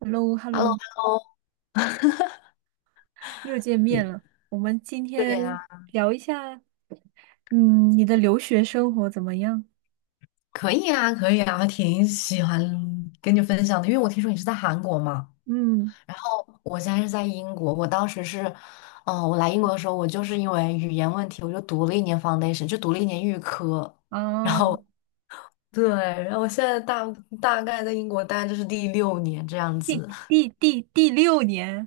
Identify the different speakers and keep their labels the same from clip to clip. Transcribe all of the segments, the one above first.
Speaker 1: h e l l o h e l l o
Speaker 2: Hello，Hello，
Speaker 1: 又见面
Speaker 2: 你
Speaker 1: 了。我们今
Speaker 2: 对
Speaker 1: 天
Speaker 2: 呀、
Speaker 1: 聊一下，你的留学生活怎么样？
Speaker 2: 可以啊，可以啊，还挺喜欢跟你分享的，因为我听说你是在韩国嘛，
Speaker 1: 嗯，
Speaker 2: 然后我现在是在英国，我当时是，嗯、我来英国的时候，我就是因为语言问题，我就读了一年 foundation，就读了1年预科，然
Speaker 1: 啊，
Speaker 2: 后对，然后我现在大概在英国待就是第六年这样
Speaker 1: 第
Speaker 2: 子，
Speaker 1: 第第第六年，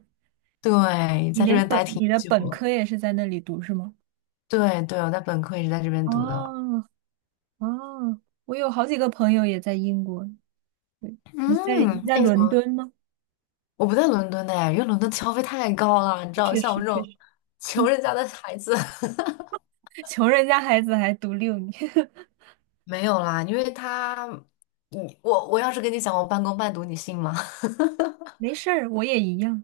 Speaker 2: 对，在这边待挺
Speaker 1: 你的
Speaker 2: 久
Speaker 1: 本
Speaker 2: 了，
Speaker 1: 科也是在那里读是吗？
Speaker 2: 对对，我在本科也是在这边读的，
Speaker 1: 哦哦，我有好几个朋友也在英国。对，你在你
Speaker 2: 嗯，
Speaker 1: 在
Speaker 2: 那你怎
Speaker 1: 伦
Speaker 2: 么？
Speaker 1: 敦吗？
Speaker 2: 我不在伦敦的哎，因为伦敦消费太高了，你知道，
Speaker 1: 确
Speaker 2: 像我
Speaker 1: 实
Speaker 2: 这
Speaker 1: 确
Speaker 2: 种
Speaker 1: 实，
Speaker 2: 穷人家的孩子，
Speaker 1: 穷人家孩子还读六年，
Speaker 2: 没有啦，因为他，我要是跟你讲我半工半读，你信吗？
Speaker 1: 没事儿，我也一样。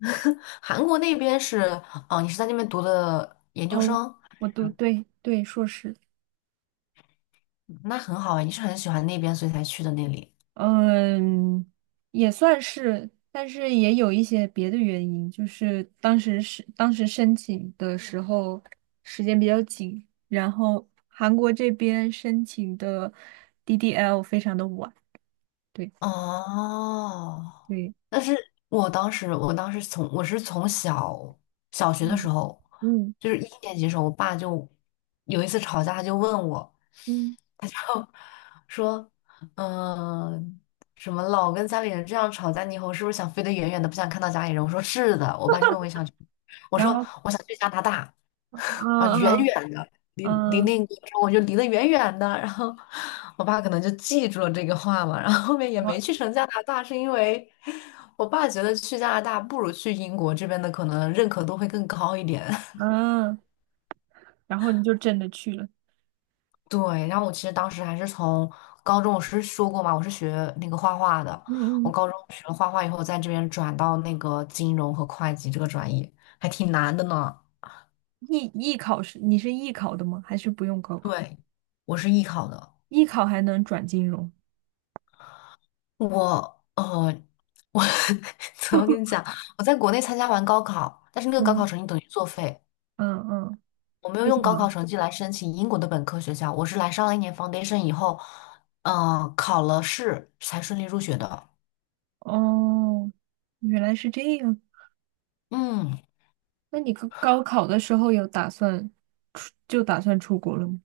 Speaker 2: 韩国那边是，哦，你是在那边读的研究
Speaker 1: 哦，
Speaker 2: 生，还
Speaker 1: 我读，
Speaker 2: 是
Speaker 1: 对对，硕士。
Speaker 2: 嗯那很好啊，你是很喜欢那边所以才去的那里。
Speaker 1: 嗯，也算是，但是也有一些别的原因，就是当时申请的时候时间比较紧，然后韩国这边申请的 DDL 非常的晚，对
Speaker 2: 哦，
Speaker 1: 对，
Speaker 2: 但是我当时我是从小学的时
Speaker 1: 嗯
Speaker 2: 候，
Speaker 1: 嗯
Speaker 2: 就是一年级的时候，我爸就有一次吵架，他就问我。
Speaker 1: 嗯，
Speaker 2: 说，嗯，什么老跟家里人这样吵架，你以后是不是想飞得远远的，不想看到家里人？我说是的，我爸就问我想去，我
Speaker 1: 然
Speaker 2: 说
Speaker 1: 后
Speaker 2: 我想去加拿大，
Speaker 1: 嗯
Speaker 2: 啊，远
Speaker 1: 嗯
Speaker 2: 远的，离
Speaker 1: 嗯
Speaker 2: 那个，我就离得远远的。然后我爸可能就记住了这个话嘛，然后后面也没去成加拿大，是因为我爸觉得去加拿大不如去英国这边的可能认可度会更高一点。
Speaker 1: 嗯，然后你就真的去了，
Speaker 2: 对，然后我其实当时还是从高中，我是说过嘛，我是学那个画画的。
Speaker 1: 嗯
Speaker 2: 我
Speaker 1: 嗯，
Speaker 2: 高中学了画画以后，在这边转到那个金融和会计这个专业，还挺难的呢。
Speaker 1: 艺艺考是你是艺考的吗？还是不用高考？
Speaker 2: 对，我是艺考的。
Speaker 1: 艺考还能转金融？
Speaker 2: 我呃，我 怎么跟你讲？我在国内参加完高考，但是那个高
Speaker 1: 嗯
Speaker 2: 考成绩等于作废，
Speaker 1: 嗯嗯。
Speaker 2: 我没有
Speaker 1: 为什
Speaker 2: 用高考
Speaker 1: 么？
Speaker 2: 成绩来申请英国的本科学校，我是来上了一年 foundation 以后，考了试才顺利入学的。
Speaker 1: 哦，原来是这样。
Speaker 2: 嗯。
Speaker 1: 那你高考的时候有打算出，就打算出国了吗？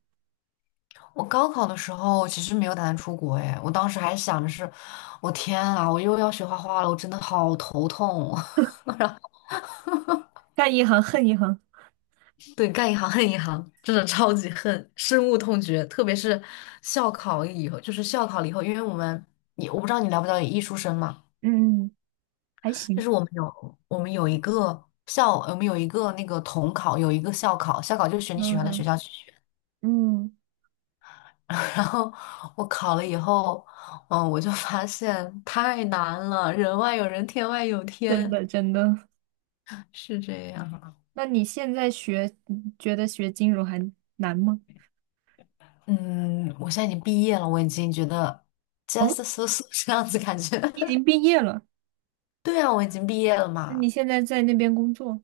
Speaker 2: 我高考的时候，我其实没有打算出国哎，我当时还想着是，我天啊，我又要学画画了，我真的好头痛。
Speaker 1: 干一行恨一行。
Speaker 2: 对，干一行恨一行，真的超级恨，深恶痛绝。特别是校考了以后，因为我们，我不知道你了不了解艺术生嘛，
Speaker 1: 嗯，还
Speaker 2: 就
Speaker 1: 行。
Speaker 2: 是我们有一个那个统考，有一个校考，校考就是选你喜欢的学
Speaker 1: 嗯
Speaker 2: 校去学。
Speaker 1: 嗯，
Speaker 2: 然后我考了以后，我就发现太难了，人外有人，天外有
Speaker 1: 真
Speaker 2: 天。
Speaker 1: 的真的。
Speaker 2: 是这样啊。
Speaker 1: 那你现在学，你觉得学金融还难吗？
Speaker 2: 嗯，我现在已经毕业了，我已经觉得
Speaker 1: 哦，
Speaker 2: just so so 这样子感觉。
Speaker 1: 你已经毕业了，
Speaker 2: 对啊，我已经毕业了
Speaker 1: 那你
Speaker 2: 嘛。
Speaker 1: 现在在那边工作，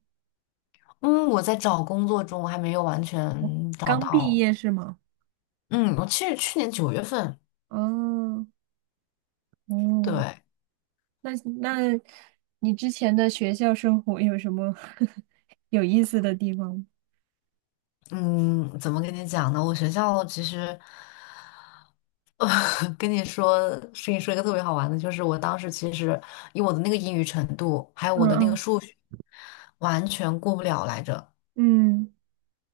Speaker 2: 嗯，我在找工作中，我还没有完全找
Speaker 1: 刚毕
Speaker 2: 到。
Speaker 1: 业是吗？
Speaker 2: 嗯，我其实去年九月份，
Speaker 1: 哦
Speaker 2: 对，
Speaker 1: 哦，那那你之前的学校生活有什么 有意思的地方吗？
Speaker 2: 嗯，怎么跟你讲呢？我学校其实，呃，跟你说，跟你说一个特别好玩的，就是我当时其实以我的那个英语程度，还有
Speaker 1: 嗯
Speaker 2: 我的那个
Speaker 1: 嗯
Speaker 2: 数学，完全过不了来着。
Speaker 1: 嗯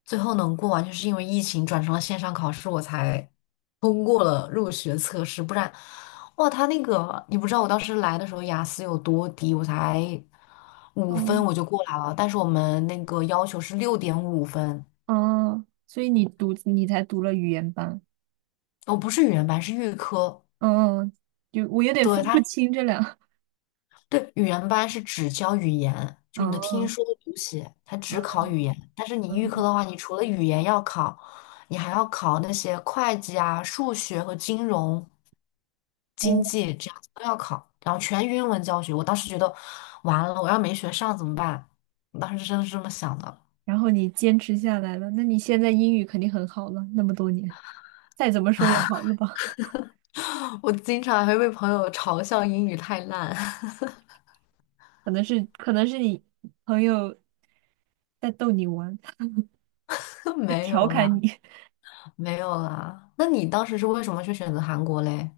Speaker 2: 最后能过完，就是因为疫情转成了线上考试，我才通过了入学测试。不然，哇，他那个你不知道，我当时来的时候雅思有多低，我才五分
Speaker 1: 嗯
Speaker 2: 我就过来了。但是我们那个要求是6.5分，
Speaker 1: 哦，所以你才读了语言班，
Speaker 2: 我不是语言班，是预科。
Speaker 1: 嗯嗯，就我有点
Speaker 2: 对
Speaker 1: 分不
Speaker 2: 他。
Speaker 1: 清这俩
Speaker 2: 对，语言班是只教语言，就你的听
Speaker 1: 哦
Speaker 2: 说读写，它只
Speaker 1: 嗯
Speaker 2: 考语言。但是你预科
Speaker 1: 嗯
Speaker 2: 的话，你除了语言要考，你还要考那些会计啊、数学和金融、
Speaker 1: 哦，
Speaker 2: 经济这样子都要考，然后全英文教学。我当时觉得完了，我要没学上怎么办？我当时真的是这么想的。
Speaker 1: 然后你坚持下来了，那你现在英语肯定很好了，那么多年，再怎么说也好了吧？
Speaker 2: 我经常还会被朋友嘲笑英语太烂，
Speaker 1: 可能是你朋友在逗你玩，在
Speaker 2: 没
Speaker 1: 调
Speaker 2: 有
Speaker 1: 侃
Speaker 2: 啦，
Speaker 1: 你，
Speaker 2: 没有啦。那你当时是为什么去选择韩国嘞？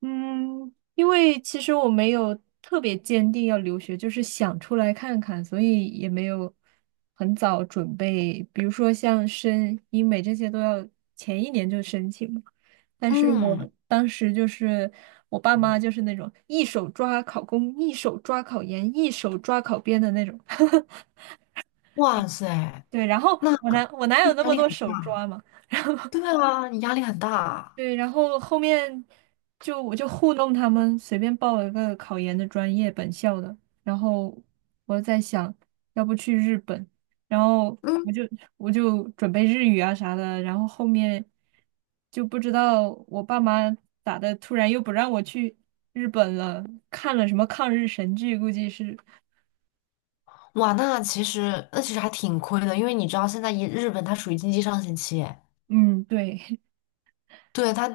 Speaker 1: 嗯，因为其实我没有特别坚定要留学，就是想出来看看，所以也没有很早准备。比如说像申英美这些都要前一年就申请嘛。但是我
Speaker 2: 嗯，
Speaker 1: 当时就是我爸妈就是那种一手抓考公，一手抓考研，一手抓考编的那种。
Speaker 2: 哇塞！
Speaker 1: 对，然后
Speaker 2: 那
Speaker 1: 我哪有那
Speaker 2: 压
Speaker 1: 么
Speaker 2: 力
Speaker 1: 多
Speaker 2: 很，
Speaker 1: 手抓嘛？
Speaker 2: 对啊，你压力很大。
Speaker 1: 对，然后后面就我就糊弄他们，随便报了个考研的专业，本校的。然后我在想，要不去日本，然后我
Speaker 2: 嗯，
Speaker 1: 就我就准备日语啊啥的。然后后面就不知道我爸妈咋的，突然又不让我去日本了，看了什么抗日神剧，估计是，
Speaker 2: 哇，那其实那其实还挺亏的，因为你知道现在一日本它属于经济上行期，
Speaker 1: 嗯，对，
Speaker 2: 对它，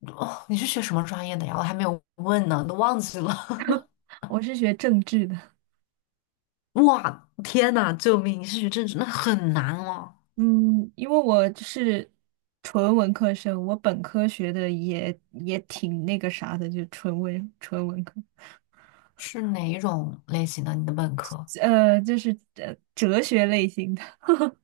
Speaker 2: 哦，你是学什么专业的呀？我还没有问呢，都忘记了。
Speaker 1: 我是学政治的。
Speaker 2: 哇，天呐，救命！你是学政治，那很难哦。
Speaker 1: 嗯，因为我是纯文科生，我本科学的也挺那个啥的，就纯文科，
Speaker 2: 是哪一种类型的？你的本科？
Speaker 1: 就是哲学类型的，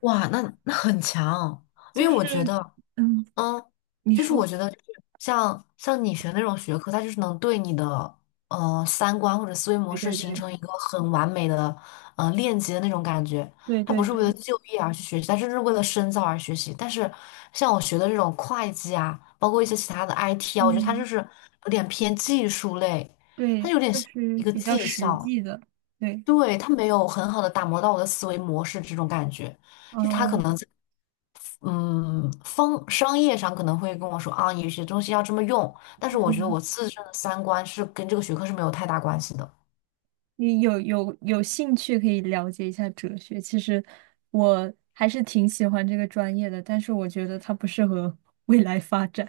Speaker 2: 哇，那很强，因
Speaker 1: 就
Speaker 2: 为我觉
Speaker 1: 是
Speaker 2: 得。
Speaker 1: 嗯，
Speaker 2: 嗯，
Speaker 1: 你
Speaker 2: 就是我
Speaker 1: 说，
Speaker 2: 觉得就是像你学那种学科，它就是能对你的三观或者思维模
Speaker 1: 对
Speaker 2: 式
Speaker 1: 对
Speaker 2: 形
Speaker 1: 对
Speaker 2: 成一个很完美的链接的那种感觉。
Speaker 1: 对
Speaker 2: 它
Speaker 1: 对
Speaker 2: 不是为了
Speaker 1: 对，
Speaker 2: 就业而去学习，它就是为了深造而学习。但是像我学的这种会计啊，包括一些其他的 IT 啊，我觉得它就
Speaker 1: 嗯，
Speaker 2: 是有点偏技术类，它
Speaker 1: 对，
Speaker 2: 有点
Speaker 1: 就
Speaker 2: 像
Speaker 1: 是
Speaker 2: 一个
Speaker 1: 比较
Speaker 2: 技
Speaker 1: 实
Speaker 2: 校，
Speaker 1: 际的，对，
Speaker 2: 对，它没有很好的打磨到我的思维模式这种感觉。就是他可
Speaker 1: 嗯
Speaker 2: 能嗯，方商业上可能会跟我说啊，有些东西要这么用，但是我觉得
Speaker 1: 嗯，
Speaker 2: 我自身的三观是跟这个学科是没有太大关系的。
Speaker 1: 你有兴趣可以了解一下哲学，其实我还是挺喜欢这个专业的，但是我觉得它不适合未来发展。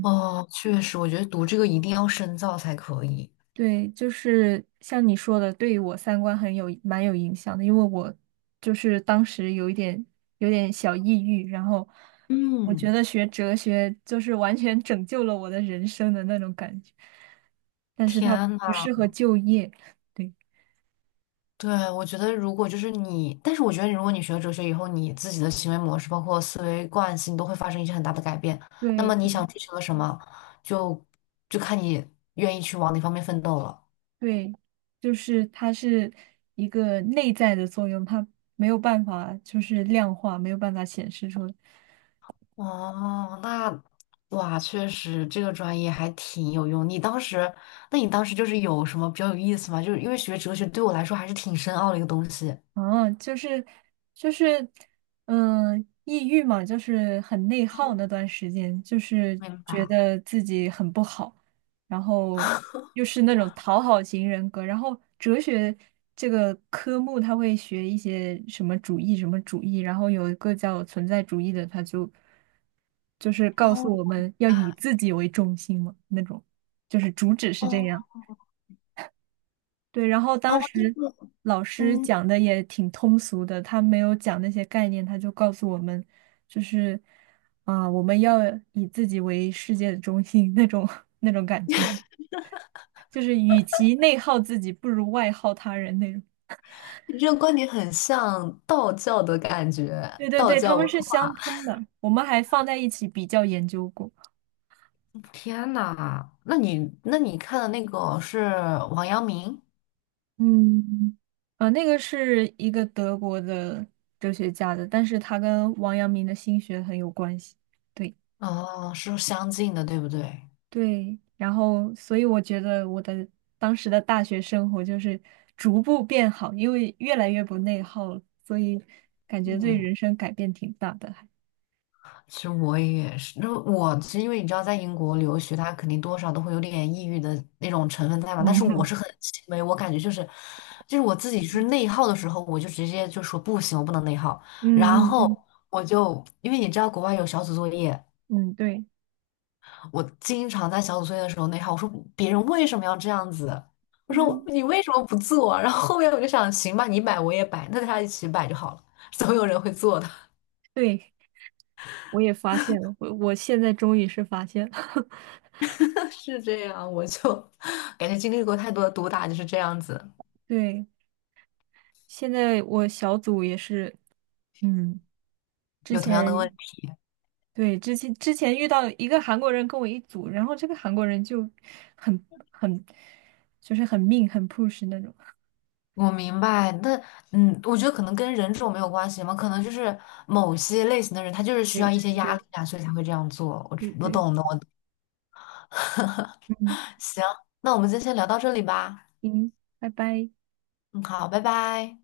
Speaker 2: 哦，确实，我觉得读这个一定要深造才可以。
Speaker 1: 对，就是像你说的，对于我三观蛮有影响的，因为我就是当时有点小抑郁，然后我觉
Speaker 2: 嗯，
Speaker 1: 得学哲学就是完全拯救了我的人生的那种感觉，但是它
Speaker 2: 天
Speaker 1: 不
Speaker 2: 呐，
Speaker 1: 适合就业，对
Speaker 2: 对，我觉得如果就是你，但是我觉得如果你学了哲学以后，你自己的行为模式，包括思维惯性，都会发生一些很大的改变。那
Speaker 1: 对
Speaker 2: 么你想追求的什么，就就看你愿意去往哪方面奋斗了。
Speaker 1: 对，就是它是一个内在的作用，它没有办法就是量化，没有办法显示出来。
Speaker 2: 哦，那哇，确实这个专业还挺有用。你当时，当时就是有什么比较有意思吗？就是因为学哲学对我来说还是挺深奥的一个东西。
Speaker 1: 哦，就是，嗯、抑郁嘛，就是很内耗
Speaker 2: 嗯，
Speaker 1: 那段时间，就是
Speaker 2: 明
Speaker 1: 觉
Speaker 2: 白。
Speaker 1: 得自己很不好，然后又是那种讨好型人格，然后哲学这个科目他会学一些什么主义什么主义，然后有一个叫存在主义的，就是告诉我
Speaker 2: 哦
Speaker 1: 们要以自己为中心嘛，那种就是主旨是这
Speaker 2: 哦
Speaker 1: 样。对，然后当
Speaker 2: 哦，这
Speaker 1: 时
Speaker 2: 个
Speaker 1: 老师
Speaker 2: 嗯，
Speaker 1: 讲的也挺通俗的，他没有讲那些概念，他就告诉我们，就是啊、我们要以自己为世界的中心那种 那种感觉，就是与其内耗自己，不如外耗他人那种。
Speaker 2: 你这个观点很像道教的感觉，
Speaker 1: 对对
Speaker 2: 道
Speaker 1: 对，他
Speaker 2: 教
Speaker 1: 们
Speaker 2: 文
Speaker 1: 是
Speaker 2: 化。
Speaker 1: 相通的，我们还放在一起比较研究过。
Speaker 2: 天呐，那你看的那个是王阳明？
Speaker 1: 嗯，啊，那个是一个德国的哲学家的，但是他跟王阳明的心学很有关系。对。
Speaker 2: 哦，是相近的，对不对？
Speaker 1: 对，然后所以我觉得我的当时的大学生活就是逐步变好，因为越来越不内耗了，所以感觉对
Speaker 2: 嗯。
Speaker 1: 人生改变挺大的还。
Speaker 2: 其实我也是，那我是因为你知道，在英国留学，他肯定多少都会有点抑郁的那种成分在嘛。但是我
Speaker 1: 嗯
Speaker 2: 是很轻微，我感觉就是，就是我自己就是内耗的时候，我就直接就说不行，我不能内耗。
Speaker 1: 嗯
Speaker 2: 然
Speaker 1: 嗯嗯
Speaker 2: 后我就因为你知道国外有小组作业，
Speaker 1: 嗯，对，
Speaker 2: 我经常在小组作业的时候内耗，我说别人为什么要这样子？我说
Speaker 1: 嗯，
Speaker 2: 你为什么不做？然后后面我就想，行吧，你摆我也摆，那大家一起摆就好了，总有人会做的。
Speaker 1: 对，我也发现了，我现在终于是发现了，
Speaker 2: 是这样，我就 感觉经历过太多的毒打，就是这样子，
Speaker 1: 对，现在我小组也是，嗯，之
Speaker 2: 有同
Speaker 1: 前。
Speaker 2: 样的问题。
Speaker 1: 对，之前遇到一个韩国人跟我一组，然后这个韩国人就很很就是很命很 push 那种。
Speaker 2: 我明白，那嗯，我觉得可能跟人种没有关系嘛，可能就是某些类型的人，他就是需
Speaker 1: 对
Speaker 2: 要一些
Speaker 1: 对
Speaker 2: 压力
Speaker 1: 对
Speaker 2: 啊，所以才会这样做。我
Speaker 1: 对
Speaker 2: 我
Speaker 1: 对，
Speaker 2: 懂的，
Speaker 1: 嗯，
Speaker 2: 行，那我们今天先聊到这里吧。
Speaker 1: 行，拜拜。
Speaker 2: 嗯，好，拜拜。